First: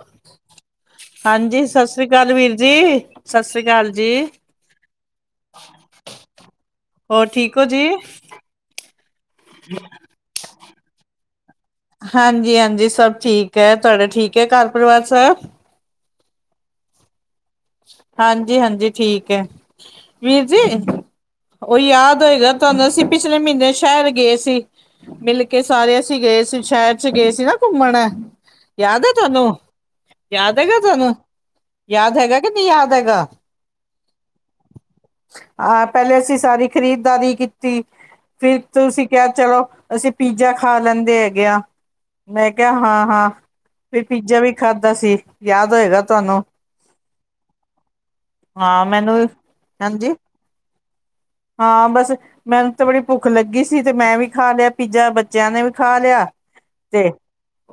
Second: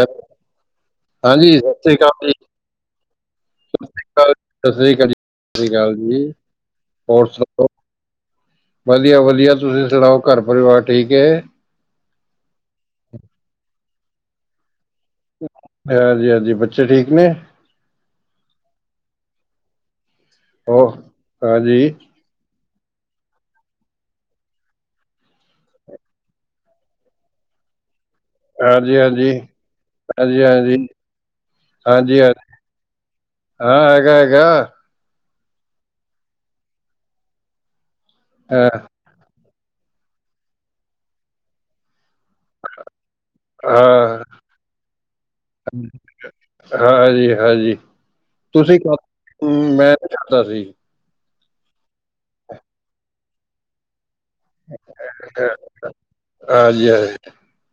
ਅ, ਹਾਂਜੀ, ਸਤਿ ਸ੍ਰੀ ਅਕਾਲ ਵੀਰ ਜੀ। ਸਤਿ ਸ੍ਰੀ ਅਕਾਲ ਜੀ ਸਤਿ ਸ਼੍ਰੀ ਅਕਾਲ ਜੀ-ਸਤਿ ਸ੍ਰੀ ਅਕਾਲ ਜੀ-ਸਤਿ ਸ਼੍ਰੀ ਅਕਾਲ ਜੀ। ਹੋਰੋ ਹੋਰ ਠੀਕ ਹੋ ਸਬ ਜੀ ਵਧੀਆ- ਵਧੀਆ ਤੁਸੀਂ ਸੁਣਾਓ, ਘਰ ਪਰਿਵਾਰ ਠੀਕ ਹੈ। ਹਾਂਜੀ-ਹਾਂਜੀ, ਸਭ ਠੀਕ ਹੈ ਤੁਹਾਡਾ ਠੀਕ ਹੈ ਘਰ ਪਰਿਵਾਰ ਸਬ। ਹਾਂਜੀ-ਹਾਂਜੀ, ਬੱਚੇ ਠੀਕ ਨੇ। ਹਾਂਜੀ-ਹਾਂਜੀ ਠੀਕ ਹੈ। ਵੀਰ ਜੀ ਉਹ ਉਹ ਹਾਂਜੀ ਯਾਦ ਹੋਏਗਾ। ਤੁਹਾਨੂੰ, ਅਸੀਂ ਪਿਛਲੇ ਮਹੀਨੇ ਸ਼ਹਿਰ ਗਏ ਸੀ, ਮਿਲ ਕੇ ਸਾਰੇ ਅਸੀਂ ਗਏ ਸੀ ਸ਼ਹਿਰ ਚ ਗਏ ਸੀ ਨਾ। ਘੁੰਮਣਾ। ਹਾਂਜੀ-ਹਾਂਜੀ-ਹਾਂਜੀ-ਹਾਂਜੀ-ਹਾਂਜੀ-ਹਾਂਜੀ। ਯਾਦ ਹੈਗਾ ਤੁਹਾਨੂੰ ਯਾਦ ਹੈਗਾ ਕਿ ਨਹੀਂ ਯਾਦ ਹੈਗਾ ਹਾਂ, ਹੈਗਾ-ਹੈਗਾ। ਹਾਂ, ਪਹਿਲੇ ਅਸੀਂ ਸਾਰੀ ਖਰੀਦਦਾਰੀ ਕੀਤੀ ਫਿਰ ਹਾਂ ਤੁਸੀਂ ਕਿਹਾ ਚਲੋ ਅਸੀਂ ਪੀਜ਼ਾ ਖਾ ਲੈਂਦੇ ਹੈਗੇ ਆ ਮੈਂ ਕਿਹਾ ਹਾਂ-ਹਾਂ। ਫਿਰ ਹਾਂ ਪੀਜ਼ਾ ਵੀ ਖਾਧਾ ਸੀ ਯਾਦ ਹੋਏਗਾ ਤੁਹਾਨੂੰ। ਹਾਂਜੀ ਹਾਂਜੀ, ਤੁਸੀਂ ਹਾਂ ਮੈਨੂੰ ਖਾਦਾਂ ਮੈਂ ਹਾਂਜੀ ਖਾਦਾਂ ਸੀ। ਹਾਂ, ਬਸ ਮੈਨੂੰ ਤੇ ਬੜੀ ਭੁੱਖ ਲੱਗੀ ਸੀ ਤੇ ਮੈਂ ਵੀ ਖਾ ਲਿਆ ਪੀਜ਼ਾ ਬੱਚਿਆਂ ਨੇ ਵੀ ਖਾ ਲਿਆ ਹਾਂਜੀ ਹਾਂਜੀ ਤੇ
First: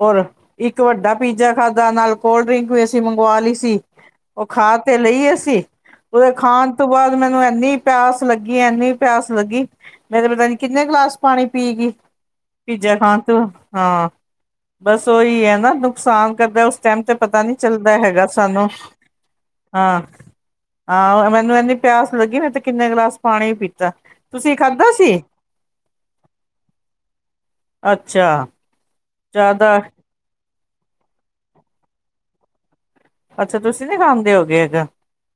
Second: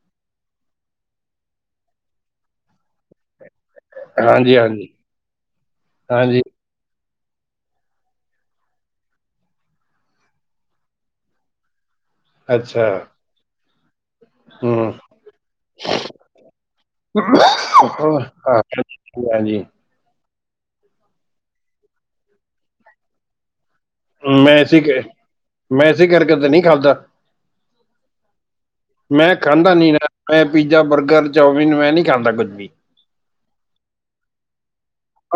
ਹੋਰ ਇੱਕ ਵੱਡਾ ਪੀਜ਼ਾ ਖਾਧਾ ਨਾਲ ਕੋਲਡ ਡਰਿੰਕ ਵੀ ਅਸੀਂ ਮੰਗਵਾ ਲਈ। ਟਿਕੀ ਉਹ ਹਾਂਜੀ ਹਾਂਜੀ ਖਾ ਤੇ ਲਈ ਸੀ ਉਹਦੇ ਹਾਂਜੀ ਖਾਣ ਤੋਂ ਬਾਅਦ ਮੈਨੂੰ ਇੰਨੀ ਪਿਆਸ ਲੱਗੀ ਇੰਨੀ ਪਿਆਸ ਲੱਗੀ ਮੇਰੇ ਪਤਾ ਨੀ ਕਿੰਨੇ ਗਲਾਸ ਪਾਣੀ ਪੀ ਗਈ। ਅੱਛਾ ਪੀਜ਼ਾ ਖਾਣ ਤੂੰ ਹਾਂ। ਹਮ ਬਸ ਉਹੀ ਹੈ ਨਾ ਨੁਕਸਾਨ ਕਰਦਾ ਉਸ ਟਾਈਮ ਤੇ ਪਤਾ ਨੀ ਚੱਲਦਾ ਹੈਗਾ ਸਾਨੂੰ। ਹਾਂਜੀ ਹਾਂਜੀ ਹਾਂ, ਆਹ ਮੈਨੂੰ ਇਨੀ ਪਿਆਸ ਲੱਗੀ ਮੈਂ ਤੇ ਕਿੰਨੇ ਗਲਾਸ ਪਾਣੀ ਪੀਤਾ। ਮੈ ਤੁਸੀਂ ਏਸੀ ਖਾਧਾ ਸੀ ਮੈਂ ਏਸੀ ਕਰਕੇ ਤੇ ਨਹੀਂ ਖਾਦਾ। ਅੱਛਾ। ਮੈਂ ਖਾਂਦਾ ਜ਼ਿਆਦਾ ਨੀ ਨਾ ਮੈਂ ਪੀਜ਼ਾ, ਬਰਗਰ, ਚਾਮਿਨ ਮੈਂ ਨਹੀਂ ਖਾਂਦਾ ਕੁੱਝ ਵੀ। ਅੱਛਾ, ਤੁਸੀਂ ਨੀ ਖਾਂਦੇ ਹੋਗੇ ਹੈਗਾ।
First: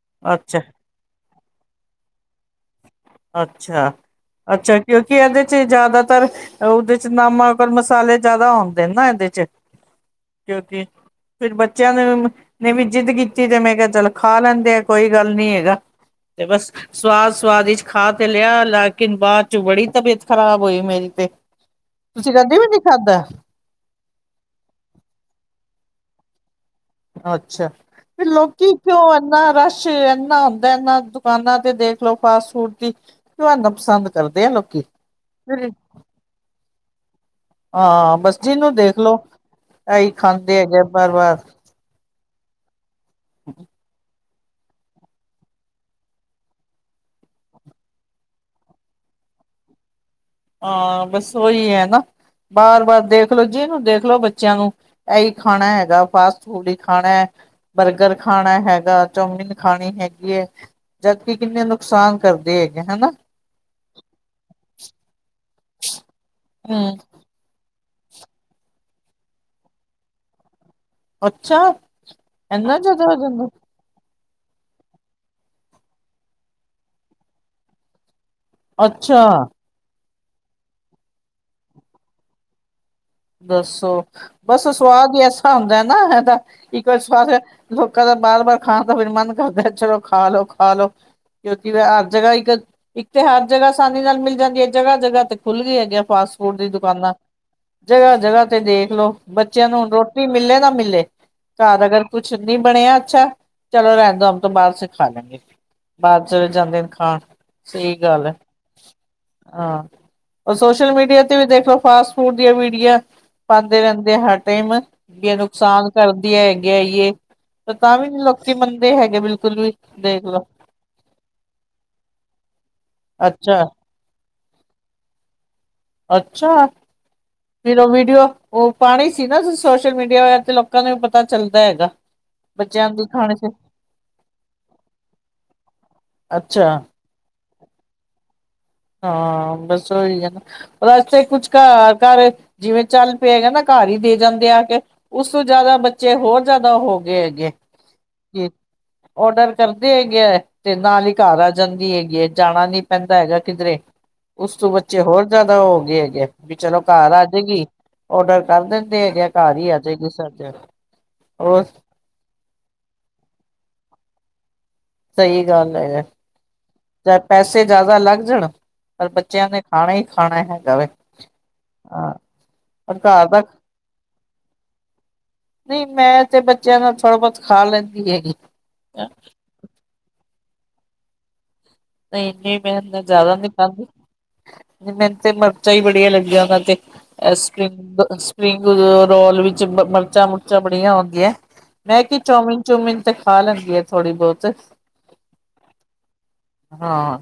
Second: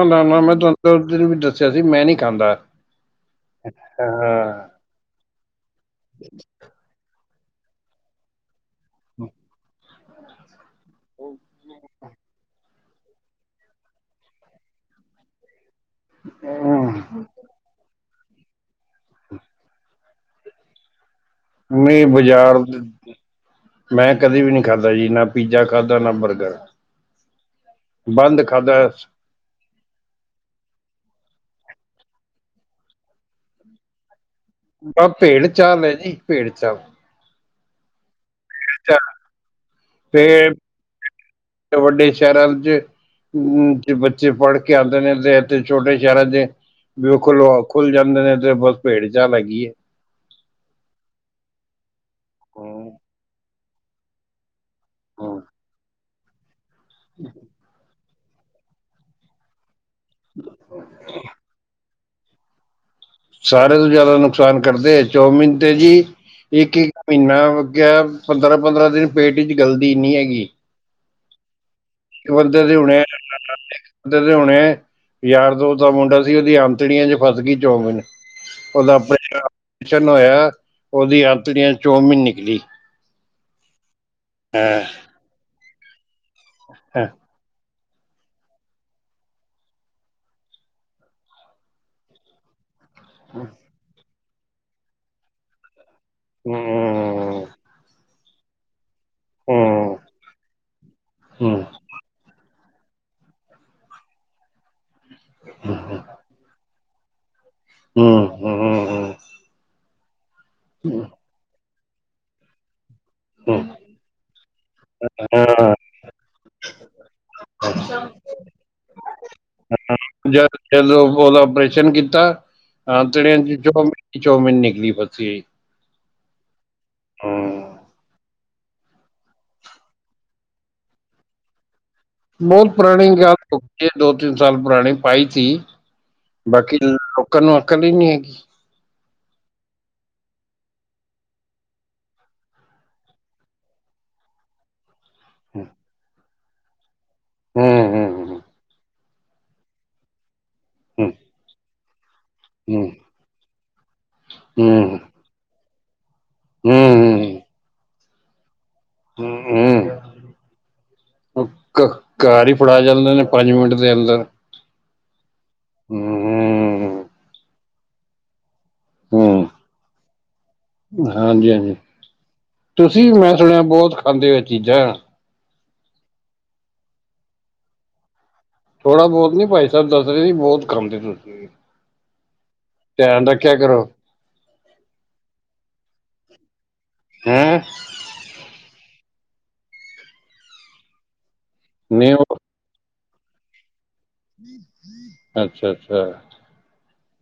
ਨਾ-ਨਾ, ਮੈਂ ਅੱਛਾ ਤੁਹਾਨੂੰ ਉਸ ਦਿਨ ਵੀ ਦੱਸਿਆ ਸੀ ਮੈਂ ਨੀ ਖਾਂਦਾ। ਅੱਛਾ। ਹਾਂ ਅੱਛਾ, ਕਿਉਂਕਿ ਇਹਦੇ ਚ ਜ਼ਿਆਦਾਤਰ ਉਹਦੇ ਚ ਨਮਕ ਮਸਾਲੇ ਜਿਆਦਾ ਆਉਂਦੇ ਨੇ ਨਾ ਇਹਦੇ ਚ ਕਿਉਂਕਿ ਫਿਰ ਬੱਚੇ ਬੱਚਿਆਂ ਨੂੰ ਨੇ ਵੀ ਜਿੱਦ ਕੀਤੀ ਤੇ ਮੈਂ ਕਿਹਾ ਚੱਲ ਖਾ ਲੈਂਦੇ ਆ ਕੋਈ ਗੱਲ ਨੀ ਹੈਗਾ। ਤੇ ਬਸ ਹਮ, ਸਵਾਦ ਸਵਾਦ ਵਿਚ ਖਾ ਤੇ ਲਿਆ ਲੇਕਿਨ ਬਾਅਦ ਚ ਬੜੀ ਤਬੀਅਤ ਖਰਾਬ ਹੋਈ ਮੇਰੀ ਤੇ। ਨਹੀਂ ਤੁਸੀਂ ਬਾਜ਼ਾਰ ਕਦੇ ਵੀ ਨੀ ਖਾਧਾ ਮੈਂ ਕਦੇ ਵੀ ਨਹੀਂ ਖਾਧਾ ਜੀ ਨਾ ਪੀਜ਼ਾ ਖਾਧਾ ਨਾ ਬਰਗਰ। ਅੱਛਾ ਫ਼ੇਰ ਬੰਦ ਲੋਕੀ ਖਾਧਾ ਕਿਉ ਇਨਾ ਰਸ਼ ਇਨਾ ਹੁੰਦਾ ਇਨਾ ਦੁਕਾਨਾਂ ਤੇ ਦੇਖ ਲੋ ਫਾਸਟ ਫੂਡ ਦੀ ਪਸੰਦ ਕਰਦੇ ਆ ਲੋਕੀ। ਆ ਭੇੜ ਚਾਲ ਹੈ [unintelligible] ਜੀ ਭੇੜ ਚਾਲ ਹਾਂ, ਬਸ ਜਿਹਨੂੰ ਦੇਖ ਲਓ। ਆਹੀ ਤੇ ਖਾਂਦੇ ਹੈਗੇ ਆ ਬਾਰ ਵਾਰ। ਵੱਡੇ ਸ਼ਹਿਰਾਂ ਚ ਅ ਬੱਚੇ ਪੜ੍ਹ ਕੇ ਆਂਦੇ ਨੇ ਤੇ ਛੋਟੇ ਸ਼ਹਿਰਾਂ ਦੇ। ਵੀ ਉਹ ਖੁਲ ਖੁੱਲ ਜਾਂਦੇ ਨੇ ਤੇ ਬਸ ਭੇੜ ਚਾਲ ਹੈਗੀ ਐ। ਹਾਂ, ਬਸ ਉਹੀ ਹੈ ਨਾ ਬਾਰ ਹਮ, ਬਾਰ ਦੇਖਲੋ ਜੀ ਨੂੰ ਦੇਖਲੋ ਬੱਚਿਆਂ ਨੂੰ। ਇਹੀ ਹਮ। ਖਾਣਾ ਹੈਗਾ ਫਾਸਟ ਫੂਡ ਹੀ ਖਾਣਾ। ਬਰਗਰ ਖਾਣਾ ਹੈਗਾ ਚੌਮਿਨ ਖਾਣੀ ਹੈਗੀ ਐ। ਜਦਕਿ ਕਿੰਨੇ ਨੁਕਸਾਨ ਕਰਦੇ ਹੈਗੇ ਹਨਾ। ਸਾਰੇ ਤੋਂ ਜ਼ਿਆਦਾ ਨੁਕਸਾਨ ਕਰਦੇ। ਚੋਮੀਨ ਤੇ ਜੀ ਇੱਕ ਇੱਕ ਹਮ ਮਹੀਨਾ ਕਿਹਾ ਪੰਦਰਾਂ ਪੰਦਰਾਂ ਦਿਨ ਪੇਟ ਚ ਗਲਦੀ ਨਹੀਂ ਹੈਗੀ। ਅੱਛਾ। ਬੰਦੇ ਦੇ ਇੰਨਾ ਹੁਣੇ ਜ਼ਿਆਦਾ ਹੋ ਜਾਂਦਾ ਤੇ ਹੋਣੇ ਯਾਰ ਦੋਸਤ ਦਾ ਮੁੰਡਾ ਸੀ ਉਹਦੀ ਆਂਤੜੀਆਂ ਚ ਫਸ ਗਈ ਚੌਂਮੀਨ। ਉਹਦਾ ਅੱਛਾ ਆਪ੍ਰੇਸ਼ਨ ਹੋਇਆ ਉਹਦੀ ਆਤੜੀਆਂ ਚੌਮੀਨ ਨਿਕਲੀ। ਦੱਸੋ ਬਸ ਹਾਂ ਸਵਾਦ ਈ ਐਸਾ ਹੁੰਦਾ ਨਾ ਹੈਦਾ ਇੱਕ ਗੱਲ ਹਾਂ ਸਵਾਦ ਲੋਕਾਂ ਦਾ ਬਾਰ ਬਾਰ ਖਾਣ ਦਾ ਫਿਰ ਮਨ ਕਰਦਾ ਚਲੋ ਖਾ ਲੋ ਖਾ ਲੋ। ਕਿਉਂਕਿ ਹਰ ਜਗ੍ਹਾ ਇੱਕ ਇੱਕ ਤੇ ਹਰ ਜਗ੍ਹਾ ਆਸਾਨੀ ਨਾਲ ਮਿਲ ਜਾਂਦੀ ਐ। ਜਗ੍ਹਾ ਜਗ੍ਹਾ ਤੇ ਖੁੱਲ੍ਹ ਗਈ ਹੈਗੀਆਂ ਫਾਸਟ ਫੂਡ ਹੂੰ ਦੀ ਦੁਕਾਨਾਂ। ਜਗ੍ਹਾ-ਜਗ੍ਹਾ ਤੇ ਦੇਖਲੋ ਹੂੰ ਬੱਚਿਆਂ ਨੂੰ ਹੂੰ ਰੋਟੀ ਮਿਲੇ ਨਾ ਮਿਲੇ ਹੂੰ ਘਰ ਅਗਰ ਕੁਛ ਨੀ ਬਣਿਆ ਅੱਛਾ ਚਲੋ ਰਹਿਦੋ ਹਮ ਤੋਂ ਬਾਹਰ ਸੇ ਖਾ ਲੈਂਗੇ ਹੂੰ ਹੂੰ ਬਾਹਰ ਚਲੇ ਜਾਂਦੇ ਨੇ। ਹਾਂ, ਸਹੀ ਹੂੰ ਗੱਲ ਐ। ਹੂੰ ਹਾਂ ਉਹ ਸੋਸ਼ਲ ਹੂੰ ਮੀਡੀਆ ਤੇ ਵੀ ਦੇਖ ਲੋ ਫਾਸਟ ਫੂਡ ਦੀਆਂ ਵੀਡੀਓ ਹੂੰ ਪਾਉਦੇ ਰਹਿੰਦੇ ਆ ਹਰ ਟਾਈਮ ਜ ਹਾਂ ਨੁਕਸਾਨ ਕਰਦੀ ਹੈ। ਗੇਈਏ ਤਾਂ ਤਾਂ ਵੀ ਲੋਕੀ ਮੰਨਦੇ ਹੈਗੇ ਬਿਲਕੁਲ ਵੀ। ਦੇਖ ਲੋ ਜਦ ਜਦੋਂ ਉਹਦਾ ਆਪਓਰੇਸ਼ਨ ਕੀਤਾ ਹਾਂ ਆਂਟੜੇ ਚ ਅੱਛਾ ਚੋਮਿਨ ਚੌਮਨ ਨਿਕਲੀ ਫਸੀ। ਅੱਛਾ, ਹੂੰ ਫਿਰ ਉਹ ਵੀਡੀਓ ਉਹ ਪਾਣੀ ਸੀ ਨਾ ਸੋਸ਼ਲ ਮੀਡੀਆ ਵ ਤੇ ਲੋਕਾਂ ਨੂੰ ਵੀ ਪਤਾ ਚੱਲਦਾ ਹੈਗਾ। ਬਹੁਤ ਬੱਚਿਆਂ ਨੂੰ ਪੁਰਾਣੀ ਦਿਖਾਣੇ ਗੱਲ ਚ ਹੋਗਿ ਏ। ਦੋ ਤਿੰਨ ਸਾਲ ਪੁਰਾਣੀ ਪਾਈ ਸੀ। ਅੱਛਾ ਬਾਕੀ ਲੋਕਾਂ ਨੂੰ ਅਕਲ ਈ ਨਹੀਂ ਹੈਗੀ। ਹਾਂ, ਬਸ ਉਹੀ ਹੈ ਨਾ ਰਸਤੇ ਕੁਛ ਘਰ ਘਰ ਜਿਵੇਂ ਚੱਲ ਪਏਗਾ ਨਾ ਘਰ ਦੇ ਜਾਂਦੇ ਆ ਕੇ। ਉਸ ਤੋਂ ਜਿਆਦਾ ਬੱਚੇ ਹੋਰ ਜਿਆਦਾ ਹੋ ਗਏ ਹੈਗੇ ਹੂੰ ਹੂੰ ਕੀ। ਔਡਰ ਕਰਦੇ ਹੈਗੇ ਹੈ ਤੇ ਨਾਲ ਹੂੰ ਹੀ ਘਰ ਆ ਜਾਂਦੀ ਹੈਗੀ ਐ। ਜਾਣਾ ਨੀ ਹੂੰ ਪੈਂਦਾ ਹੈਗਾ। ਕਿਧਰੇ। ਉਸ ਤੋਂ ਹੂੰ ਬੱਚੇ ਹੋਰ ਜਿਆਦਾ ਹੋ ਗਏ ਹੈਗੇ ਵੀ ਚਲੋ ਘਰ ਆ ਜਾਏਗੀ। ਔਡਰ ਕਰ ਦਿੰਦੇ ਹੈਗੇ ਘਰ ਹੀ ਆ ਜਾਏਗੀ ਸਰਜ। ਘ ਘਰ ਹੀ ਫੜਾ ਜਾਂਦੇ ਨੇ ਪੰਜ ਮਿੰਟ ਦੇ ਅੰਦਰ ਸਹੀ ਗੱਲ ਹੈ ਯ ਹੂੰ ਚ ਪੈਸੇ ਜ਼ਿਆਦਾ ਲੱਗ ਜਾਣ। ਪਰ ਬੱਚਿਆਂ ਹੂੰ ਨੇ ਖਾਣਾ ਹੀ ਖਾਣਾ ਹੈ ਹਾਂਜੀ, ਹਾਂਜੀ ਪਰ ਤੁਸੀਂ ਘਰ ਮੈਂ ਦਾ ਸੁਣਿਆ ਬਹੁਤ ਖਾਂਦੇ ਹੋ ਚੀਜ਼ਾਂ। ਨਹੀਂ, ਮੈਂ ਤੇ ਬੱਚਿਆਂ ਨੂੰ ਥੋੜ੍ਹਾ ਬਹੁਤ ਖਾ ਲੈਂਦੀ ਹੈਗੀ। ਥੋੜਾ ਬਹੁਤ ਨੀ, ਭਾਈ ਸਾਹਿਬ ਦੱਸ ਰਹੇ ਸੀ। ਬਹੁਤ ਖਾਂਦੇ ਤੁਸੀਂ ਨੀ ਮੈਂਨਾ ਧਿਆਨ ਜ਼ਿਆਦਾ ਨੀ ਰੱਖਿਆ ਕਰੋ ਖਾਂਦੀ। ਮੈਨੂੰ ਤੇ ਮਿਰਚਾਂ ਹੀ ਬੜੀਆ ਲੱਗੀਆਂ। ਦਾ ਤੇ ਹੈਂ ਸਪਗ ਸਪਰਿੰਗ ਰੋਲ ਵਿੱਚ ਮਿਰਚਾਂ ਮੁੁਰਚਾਂ ਬੜੀਆਂ ਹੁੰਦੀਆ ਏ। ਮੈਂ ਨਹੀਂ ਕੇ ਉਹ ਚੌਮਿਨ ਚੂਮਿਨ ਤੇ ਖਾ ਲੈਂ ਗੇ। ਅੱਛਾ, ਅੱਛਾ ਹਾਂ,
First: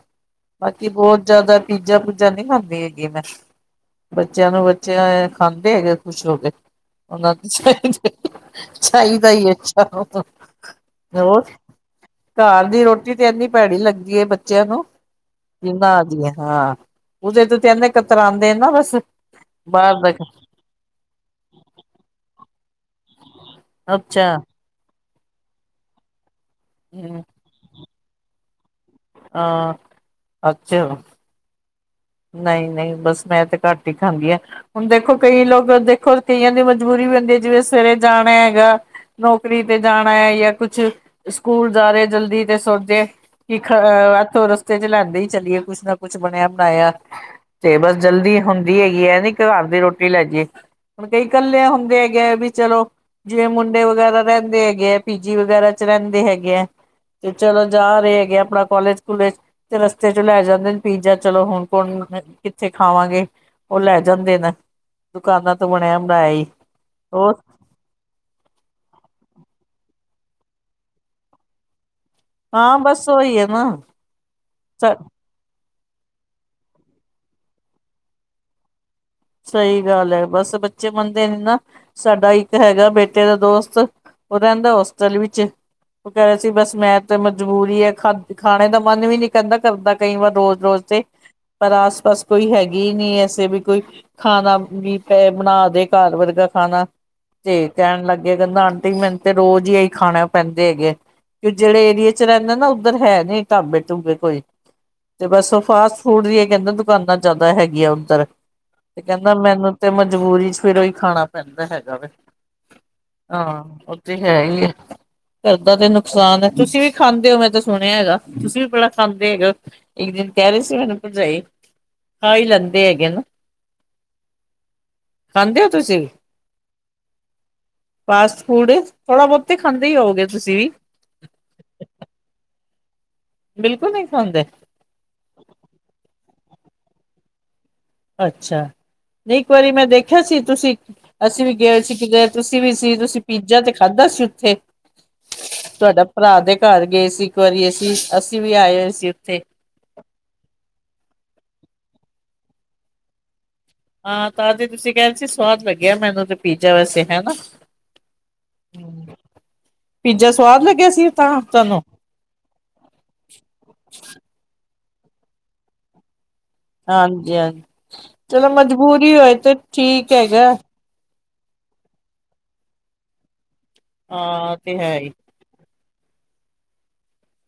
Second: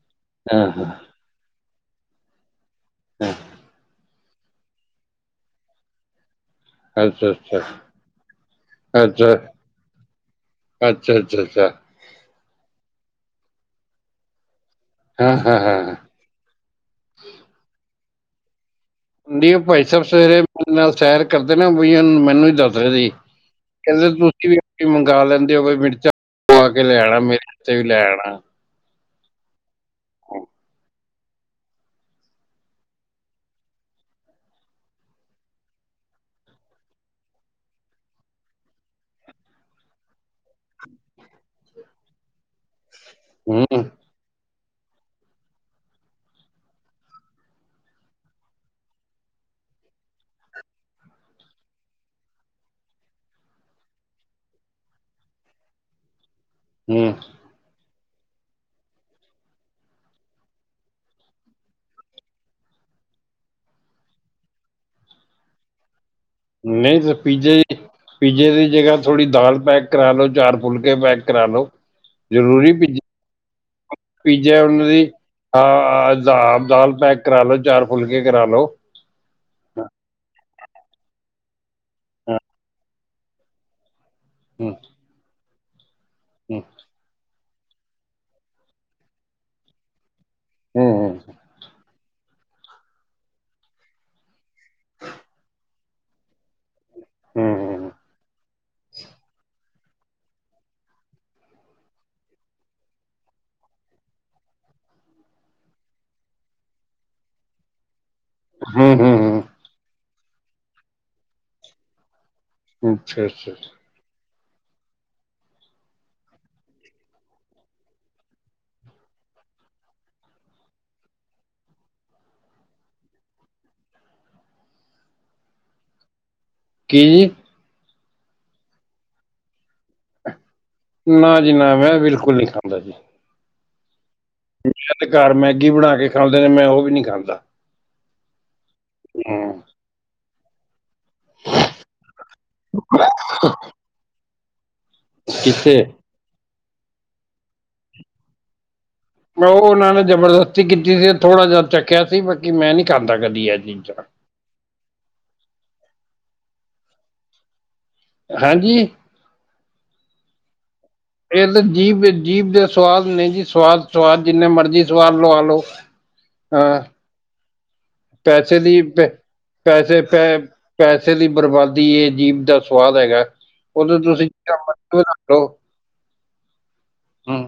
ਹਾਂ ਹਾਂ ਬਾਕੀ ਬਹੁਤ ਜ਼ਿਆਦਾ ਪੀਜਾ ਪੂਜਾ ਨਹੀ ਖਾਂਦੇ ਹੈਗੇ ਮੈਂ। ਹਾਂ। ਬੱਚਿਆਂ ਨੂੰ ਬੱਚਿਆਂ ਅ ਖਾਂਦੇ ਹੈਗੇ ਖੁਸ਼ ਹੋ ਕੇ ਅੱਛਾ ਉਹਨਾਂ ਦੀ ਅੱਛਾ ਚਾਹੀ ਚਾਹੀਦਾ ਹੀ ਅੱਛਾ ਹੋਰ [unintelligible] ਘਰ ਦੀ ਰੋਟ ਤੇ ਇਨੀ ਭੈੜੀ ਲੱਗਦੀ ਹੈ। ਬੱਚਿਆਂ ਨੂੰ, ਹਾਂ ਹਾਂ ਜਿਨਾ ਹਾਂ ਦੀਏ ਹਾਂ ਉਹਦੇ ਤੇ ਤੇ ਇਹਨੇ ਕਤਰਾਂਦੇ ਨਾ ਬਸ ਕਤ ਭਾਈ ਸਾਹਿਬ ਸਵੇਰੇ ਮੇਰੇ ਨਾਲ ਸੈਰ ਕਰਦੇ ਨਾ। ਬਈ ਮੈਨੂੰ ਹੀ ਦੱਸਦੇ ਹਨ। ਕਹਿੰਦੇ ਅੱਛਾ ਤੁਸੀਂ ਵੀ ਮੰਗਵਾ ਲੈਂਦੇ ਹੋ ਮਿਰਚਾਂ ਕੇ ਲੈਣਾ ਮੇਰੇ ਲੈਣਾ ਹਾਂ ਅੱਛਾ ਨਹੀਂ, ਨਹੀਂ ਬਸ। ਮੈਂ ਤੇ ਘੱਟ ਹੀ ਖਾਂਦੀ ਹਾਂ। ਹੁਣ ਦੇਖੋ ਕਈ ਲੋਕ, ਦੇਖੋ ਕਈਆਂ ਦੀ ਮਜ਼ਬੂਰੀ ਬੰਦੇ ਜਿਵੇਂ ਸਵੇਰੇ ਜਾਣਾ ਹੈਗਾ ਹੂ ਨੌਕਰੀ ਤੇ ਜਾਣਾ ਹੈ ਜਾਂ ਕੁਛ ਸਕੂਲ ਜਾ ਰਹੇ ਜਲਦੀ ਤੇ ਸੋਚੇ ਕਿ ਹੂੰ ਖ ਹੱਥੋਂ ਰਸਤੇ ਚ ਲੈਂਦੇ ਹੀ ਚਲੀਏ ਕੁੱਛ ਨਾ ਕੁੱਛ ਬਣਿਆ ਬਣਾਇਆ। ਤੇ ਬਸ ਜਲਦੀ ਹੁੰਦੀ ਹੈ। ਗੀ ਹੈ ਨ ਘਰ ਦੀ ਰੋਟੀ ਲੈ ਜੇ ਹੁਣ ਕਈ ਇਕੱਲੇ ਹੁੰਦੇ ਹੈਗੇ ਵੀ ਚਲੋ ਜਿਵੇਂ ਮੁੰਡੇ ਵਗੈਰਾ ਰਹਿੰਦੇ ਹੈਗੇ ਹੈ। ਪੀਜੀ ਵਗੈਰਾ ਚ, ਰਹਿੰਦੇ ਹੈਗੇ ਆ ਹੂੰ ਤੇ ਚਲੋ ਜਾ ਹੈਗੇ ਆਪਣਾ ਕਾਲਜ ਕੂਲੇਜ ਤੇ ਰਸਤੇ ਚ ਲੈ ਜਾਂਦੇ ਪੀਜ਼ਾ ਚਲੋ। ਹੁਣ ਣ ਕਿੱਥੇ ਖਾਵਾਂਗੇ। ਉਹ ਲੈ ਜਾਂਦੇ ਨੇ, ਦੁਕਾਨਾਂ ਤੋਂ ਬਣਿਆ। ਬਣਾਇਆ ਹੀ ਨਹੀਂ ਸਰ ਹੋਰ ਪੀਜੇ ਦੀ ਪੀਜੇ ਦੀ ਜਗ੍ਹਾ ਥੋੜ੍ਹੀ ਦਾਲ ਪੈਕ ਕਰਾ ਲੋ ਚਾਰ ਫੁਲਕੇ ਪੈਕ ਕਰਾ ਲੋ ਕ ਜ਼ਰੂਰੀ, ਹਾਂ ਬਸ ਉਹੀ ਹੈ ਨਾ ਪੀਜ਼ਾ ਪੀਜਾ ਉਹਨਾਂ ਦੀ ਹਾਂ ਦ ਦਾਲ ਪੈਕ ਕਰਾ ਲੋ ਚਾਰ ਫੁਲਕੇ ਕਰਾ ਲੋ ਸਹੀ ਗੱਲ ਹੈ। ਬਸ ਬੱਚੇ ਮੰਨਦੇ ਨੇ ਨਾ, ਸਾਡਾ ਹੂੰ ਇੱਕ ਹੈਗਾ ਬੇਟਾ ਦਾ ਦੋਸਤ, ਉਹ ਹੂੰ ਰਹਿੰਦਾ ਹੋਸਟਲ ਵਿੱਚ, ਉਹ ਕਹਿ ਰਿਹਾ ਸੀ। ਹੂੰ ਬਸ ਮੈਂ ਤੇ ਜ਼ਰੂਰੀ ਹੈ। ਖਾ ਖਾਣੇ ਦਾ ਮਨ ਵੀ ਨਹੀਂ ਕਹਿੰਦਾ ਕਰਦਾ ਕਈ ਵਾਰ ਰੋਜ਼ ਰੋਜ਼ ਹੂੰ ਤੇ ਪਰ ਆਸ ਬਸ ਕੋਈ ਹੈ ਗੀ ਹੀ ਨਹੀਂ ਐਸੇ ਵੀ ਕੋਈ। ਖਾਣਾ ਵੀ ਪੈ ਬਣਾ ਦੇ ਘਰ ਵਰਗਾ ਖਾਣਾ ਹੂੰ ਤੇ ਕਹਿਣ ਲੱਗੇ। ਕਹਿੰਦਾ, ਆਂਟੀ ਮੈਨੂੰ ਤੇ ਰੋਜ਼ ਹੀ ਆਪ ਖਾਣੇ ਪੈਂਦੇ ਹੈਗੇ। ਕਿ ਜਿਹੜੇ ਏਰੀਏ ਚ ਰਹਿੰਦੇ ਨਾ ਉੱਧਰ ਹੈ ਨਹੀਂ ਢਾਬੇ ਢੁੱਬੇ ਕੋਈ ਤੇ ਬਸ ਉਹ ਫਾਸਟ ਫੂਡ ਦੀਆਂ ਕਹਿੰਦੇ ਦੁਕਾਨਾਂ ਜ਼ਿਆਦਾ ਹੈਗੀਆਂ ਉੱਧਰ ਹੂੰ ਤੇ ਕਹਿੰਦਾ, ਹੂੰ ਮੈਨੂੰ ਤੇ ਮਜਬੂਰੀ ਚ ਫਿਰ ਉਹ ਹੀ ਖਾਣਾ ਪੈਂਦਾ ਹੈਗਾ ਵ [unintelligible] ਹੈ ਘਰ ਦਾ ਤੇ ਨੁਕਸਾਨ ਹੈ। ਤੁਸੀਂ ਵੀ ਖਾਂਦੇ ਹੋ। ਮੈਂ ਤਾਂ ਸੁਣਿਆ ਹੈਗਾ, ਤੁਸੀਂ ਵੀ ਬੜਾ ਖਾਂਦੇ ਹੈਗੇ, ਹੋ ਇੱਕ ਨ ਕਹਿ ਰਹੇ ਸੀ। ਮੈਨੂੰ ਭਰਜਾਈ ਖਾ ਹੀ ਲੈਂਦੇ ਹੈਗੇ ਨਾ। ਖਾਂਦੇ ਹੋ ਤੁਸੀਂ। ਕੀ ਫਾਸਟ ਫੂਡ ਥੋੜਾ ਬਹੁਤੇ ਨਾ, ਜੀ ਨਾ ਮੈਂ ਬਿਲਕੁਲ ਨਹੀਂ ਖਾਂਦਾ ਜੀ। ਬਿਲਕੁਲ ਨਹੀ। ਮੈਂ 'ਤੇ ਘਰ ਮੈਗੀ ਬਣਾ ਕੇ ਖਾਂਦੇ ਨੇ, ਮੈਂ ਉਹ ਵੀ ਨਹੀਂ ਖਾਂਦਾ। ਅੱਛਾ। ਨਹੀਂ ਇੱਕ ਹੂੰ ਵਾਰੀ ਮੈਂ ਦੇਖਿਆ ਸੀ। ਤੁਸੀਂ ਅਸੀਂ ਵੀ ਗਏ ਸੀ। ਕਿਤੇ ਤੁਸੀਂ ਵੀ ਸੀ ਤੁਸੀਂ ਪੀਜਾ 'ਤੇ ਖਾਧਾ ਸੀ। ਉੱਥੇ ਕਿੱਥੇ ਤੁਹਾਡਾ ਭਰਾ ਦੇ ਘਰ ਗਏ ਸੀ। ਇੱਕ ਵਾਰੀ ਅਸੀਂ। ਅਸੀਂ ਵੀ ਆਏ ਹੋਏ ਸੀ। ਉੱਥੇ ਉਹ ਉਹਨਾਂ ਨੇ ਜਬਰਦਸਤੀ ਕੀਤੀ ਸੀ। ਥੋੜਾ ਜਿਹਾ ਚੱਖੀਆਂ ਸੀ। ਬਾਕੀ ਮੈਂ ਨੀ ਖਾਂਦਾ ਕਦੀ ਅਜ ਹਾਂ, ਤਾਂ ਤੁਸੀਂ ਕਹਿ ਰਹੇ ਸੀ। ਸਵਾਦ ਲੱਗਿਆ ਮੈਨੂੰ ਤੇ ਪੀਜ਼ਾ ਵੈਸੇ ਹੈਨਾ। ਹਾਂਜੀ ਪੀਜਾ ਸਵਾਦ ਲੱਗਿਆ ਸੀ। ਇਹ ਤਾਂ ਜੀਭ, ਜੀਭ ਦੇ ਸੁਵਾਦ ਨੇ ਜੀ ਸਵਾਦ, ਸਵਾਦ। ਜਿੰਨੇ ਮਰਜ਼ੀ [unintelligible] ਹਾਂਜੀ, ਹਾਂਜੀ ਚਲੋ ਪੈਸੇ ਦੀ, ਮਜਬੂਰੀ ਹੋਏ ਤੇ ਪੈਸੇ ਪੈ ਠੀਕ ਪੈਸੇ ਹੈਗਾ ਪੈਸੇ ਦੀ ਬਰਬਾਦੀ ਏ। ਜੀਭ ਦਾ ਸਵਾਦ ਹੈਗਾ। ਉਹਨੂੰ ਤੁਸੀਂ ਜਿਦਾ ਹਾਂ ਤੇ ਮਰਜੀ ਹੈ ਹੀ ਵਧਾ ਲੋ। ਹੂੰ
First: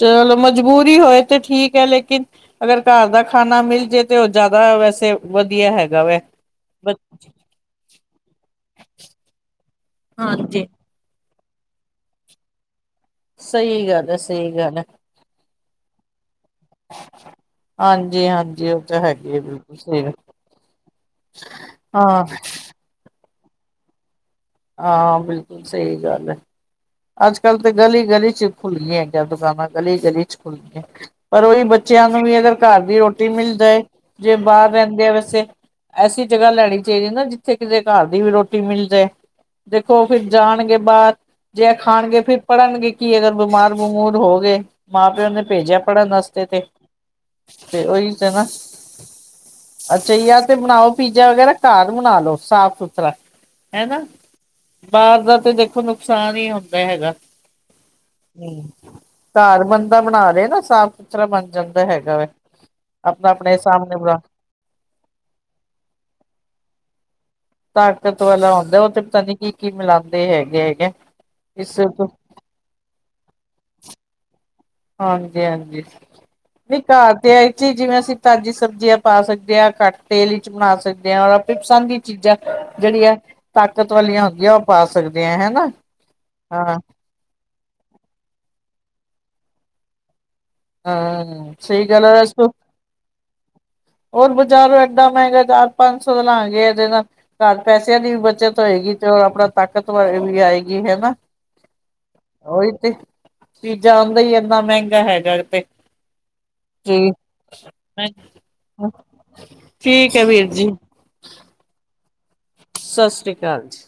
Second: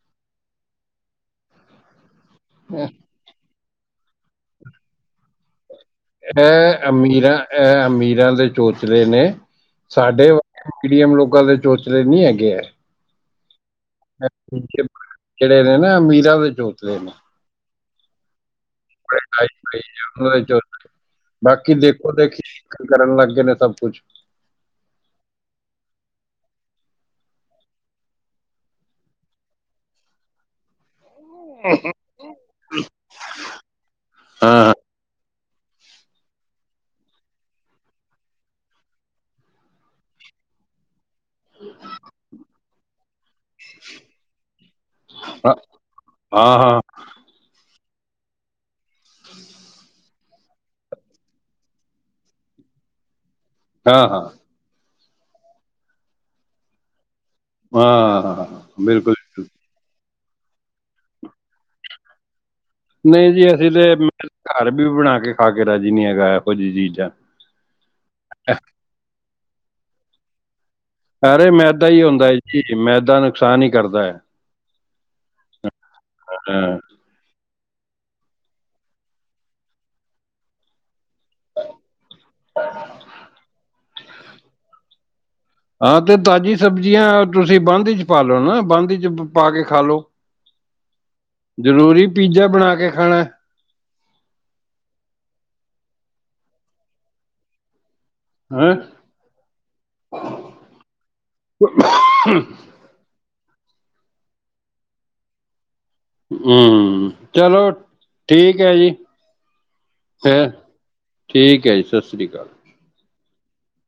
ਚਲੋ। ਮਜਬੂਰੀ ਹੋਏ ਤੇ ਠੀਕ ਹੈ। ਲੇਕਿਨ ਅਗਰ ਘਰ ਦਾ ਖਾਣਾ ਮਿਲ ਜੇ ਤੇ ਉਹ ਜ਼ਿਆਦਾ ਵੈਸੇ ਵਧੀਆ ਹੈਗਾ। ਵੈ ਇਹ ਅਮੀਰਾਂ, ਇਹ ਅਮੀਰਾਂ ਦੇ ਚੋਚਲੇ ਨੇ। ਸਾਡੇ ਹਾਂਜੀ ਮੀਡੀਐਮ ਲੋਕਾਂ ਦੇ ਚੋਚਲੇ ਨੀ ਹੈਗੇ ਏ। ਸਹੀ ਗੱਲ ਹੈ ਸਹੀ ਗੱਲ ਹੈ ਜਿਹੜੇ ਨੇ ਨਾ ਅਮੀਰਾ ਦੇ ਚੋਚਲੇ ਨੇ ਹਾਂਜੀ, ਹਾਂਜੀ ਉਹ ਤਾਂ ਹੈਗੀ ਹੈ ਬਿਲਕੁਲ ਖਾਈਾਈ ਸਹੀ ਉਹਨਾਂ ਦੇ ਚ ਬਾਕੀ ਦੇਖੋ ਹਾਂ ਦੇਖੇ ਕਰਨ ਲੱਗ ਗਏ ਨੇ [unintelligible] ਸਭ ਕੁਛ ਹਾਂ, ਬਿਲਕੁਲ ਸਹੀ ਗੱਲ ਹੈ। ਅੱਜ ਕੱਲ੍ਹ ਤਾਂ ਗਲੀ ਗਲੀ ਚ ਖੁੱਲ ਗੀਆਂ ਹੈਗੀਆਂ। ਦੁਕਾਨਾਂ ਗਲੀ ਗਲੀ ਚ ਖੁੱਲ ਗਈਆਂ। ਪਰ ਉਹੀ ਬੱਚਿਆਂ ਨੂੰ ਵੀ ਅਗਰ ਘਰ ਦੀ ਰੋਟੀ ਮਿਲਜਾਏ। ਜੇ ਬਾਹਰ ਹਾਂ ਰਹਿੰਦੇ ਆ ਵੈਸੇ ਐਸੀ ਜਗ੍ਹਾ ਲੈਣੀ ਚਾਹੀਦੀ ਨਾ, ਜਿੱਥੇ ਕਿਸੇ ਘਰ ਦੀ ਵੀ ਰੋਟੀ ਮਿਲ ਜਾਏ। ਦੇਖੋ। ਫਿਰ ਜਾਣਗੇ ਬਾਹਰ। ਜੇ ਇਹ ਖਾਣਗੇ ਫਿਰ ਪੜ੍ਹਨਗੇ। ਕੀ ਅਗਰ ਬਿਮਾਰ ਬਮੂਰ ਹੋ ਗਏ। ਮਾਂ -ਪਿਓ ਨੇ ਹਾਂ ਭੇਜਿਆ ਪੜ੍ਹਨ ਵਾਸਤੇ ਹਾਂ, ਤੇ ਹਾਂ ਤੇ ਉਹੀ ਤਾਂ ਨਾ ਅੱਛਾ ਜੀ 'ਤੇ ਬਣਾਓ। ਪੀਜ਼ਾ ਵਗੈਰਾ, ਘਰ ਬਣਾ ਲਓ। ਸਾਫ਼ ਸੁਥਰਾ ਹੈਨਾ ਹਾਂ, ਹਾਂ ਬਾਹਰ ਦਾ 'ਤੇ ਦੇਖੋ ਨੁਕਸਾਨ ਹੀ ਹੁੰਦਾ ਹੈਗਾ। ਹਾਂ ਹਾਂ, ਹਾਂ, ਹੂੰ ਬਿਲਕੁਲ ਘਰ ਬੰਦਾ ਬਣਾ ਲ ਇਹ ਨਾ ਸਾਫ਼ ਸੁਥਰਾ ਬਣ ਜਾਂਦਾ ਹੈਗਾ ਹੈ। ਨਹੀਂ, ਜੀ ਅਸੀਂ 'ਤੇ ਮਤਲਬ ਘਰ ਵੀ ਬਣਾ ਕੇ ਖਾ ਕੇ ਰਾਜੀ ਨਹੀਂ ਹੈਗਾ। ਇਹੋ ਜਿਹੀ ਚੀਜਾਂ। ਤਾਕਤ ਵਾਲਾ ਹੁੰਦਾ। ਉਹ 'ਤੇ ਪਤਾ ਨੀ ਕੀ- ਕੀ ਮਿਲਾਉਂਦੇ ਹੈਗੇ ਹੈ। ਅਰੇ ਮੈਦਾ ਹੀ ਹੁੰਦਾ ਹੈ। ਜੀ ਮੈਦਾ ਨੁਕਸਾਨ ਹੀ ਕਰਦਾ ਹੈ। ਹਾਂਜੀ, ਹਾਂਜੀ ਹਾਂ। ਨਈ ਘਰ ਤੇ ਅਈ। ਜਿਵੇਂ ਅਸੀਂ ਤਾਜ਼ੀ ਸਬਜ਼ੀਆਂ ਪਾ ਸਕਦੇ ਹਾਂ। ਘੱਟ ਤੇਲ ਵਿਚ ਬਣਾ ਸਕਦੇ ਹਾਂ। ਰ ਆਪਣੇ ਪਸੰਦ ਦੀ ਚੀਜ਼ਾਂ ਜਿਹੜੀ ਆ ਤਾਕਤ ਵਾਲੀਆਂ ਹੁੰਦੀਆਂ ਉਹ ਪਾ ਸਕਦੇ। ਆ ਹੈਨਾ ਹਾਂ 'ਤੇ ਤਾਜ਼ੀ ਹਾਂ ਸਬਜ਼ੀਆਂ ਤੁਸੀਂ ਬੰਦ ਚ ਪਾ ਲਓ। ਨਾ ਬੰਦ ਚ ਪਾ ਕੇ ਖਾ ਲੋ। ਹਾਂ, ਸਹੀ ਗੱਲ ਏ ਵੈਸੇ ਤੋਂ ਬਣਾ ਕੇ ਖਾਣਾ ਹੈ ਹੋਰ ਬਜ਼ਾਰੋਂ ਏਡਾ ਮਹਿੰਗਾ ਚਾਰ ਪੰਜ ਸੌ ਦਾ ਲਾਂਗੇ। ਇਹਦੇ ਨਾਲ ਘਰ ਪੈਸੇ ਬੱਚਿਆਂ ਦੀ ਵੀ ਬੱਚਤ ਹੈਂ? ਹੋਏਗੀ। 'ਤੇ ਉਹ ਆਪਣਾ ਤਾਕਤ ਵ ਵੀ ਆਏਗੀ ਹਨਾ। ਉਹੀ 'ਤੇ ਚੀਜ਼ਾਂ ਆਉਂਦਾ ਹੀ ਇਨ੍ਹਾਂ ਮਹਿੰਗਾ ਹੈਗਾ। 'ਤੇ ਹੂੰ। ਜੀ ਚਲੋ ਠੀਕ ਹੈ। ਜੀ ਠੀਕ ਹੈ ਵੀਰ ਫਿਰ ਜੀ ਠੀਕ ਹੈ। ਜੀ ਸਤ ਸਤਿ ਸ਼੍ਰੀ ਅਕਾਲ ਜੀ।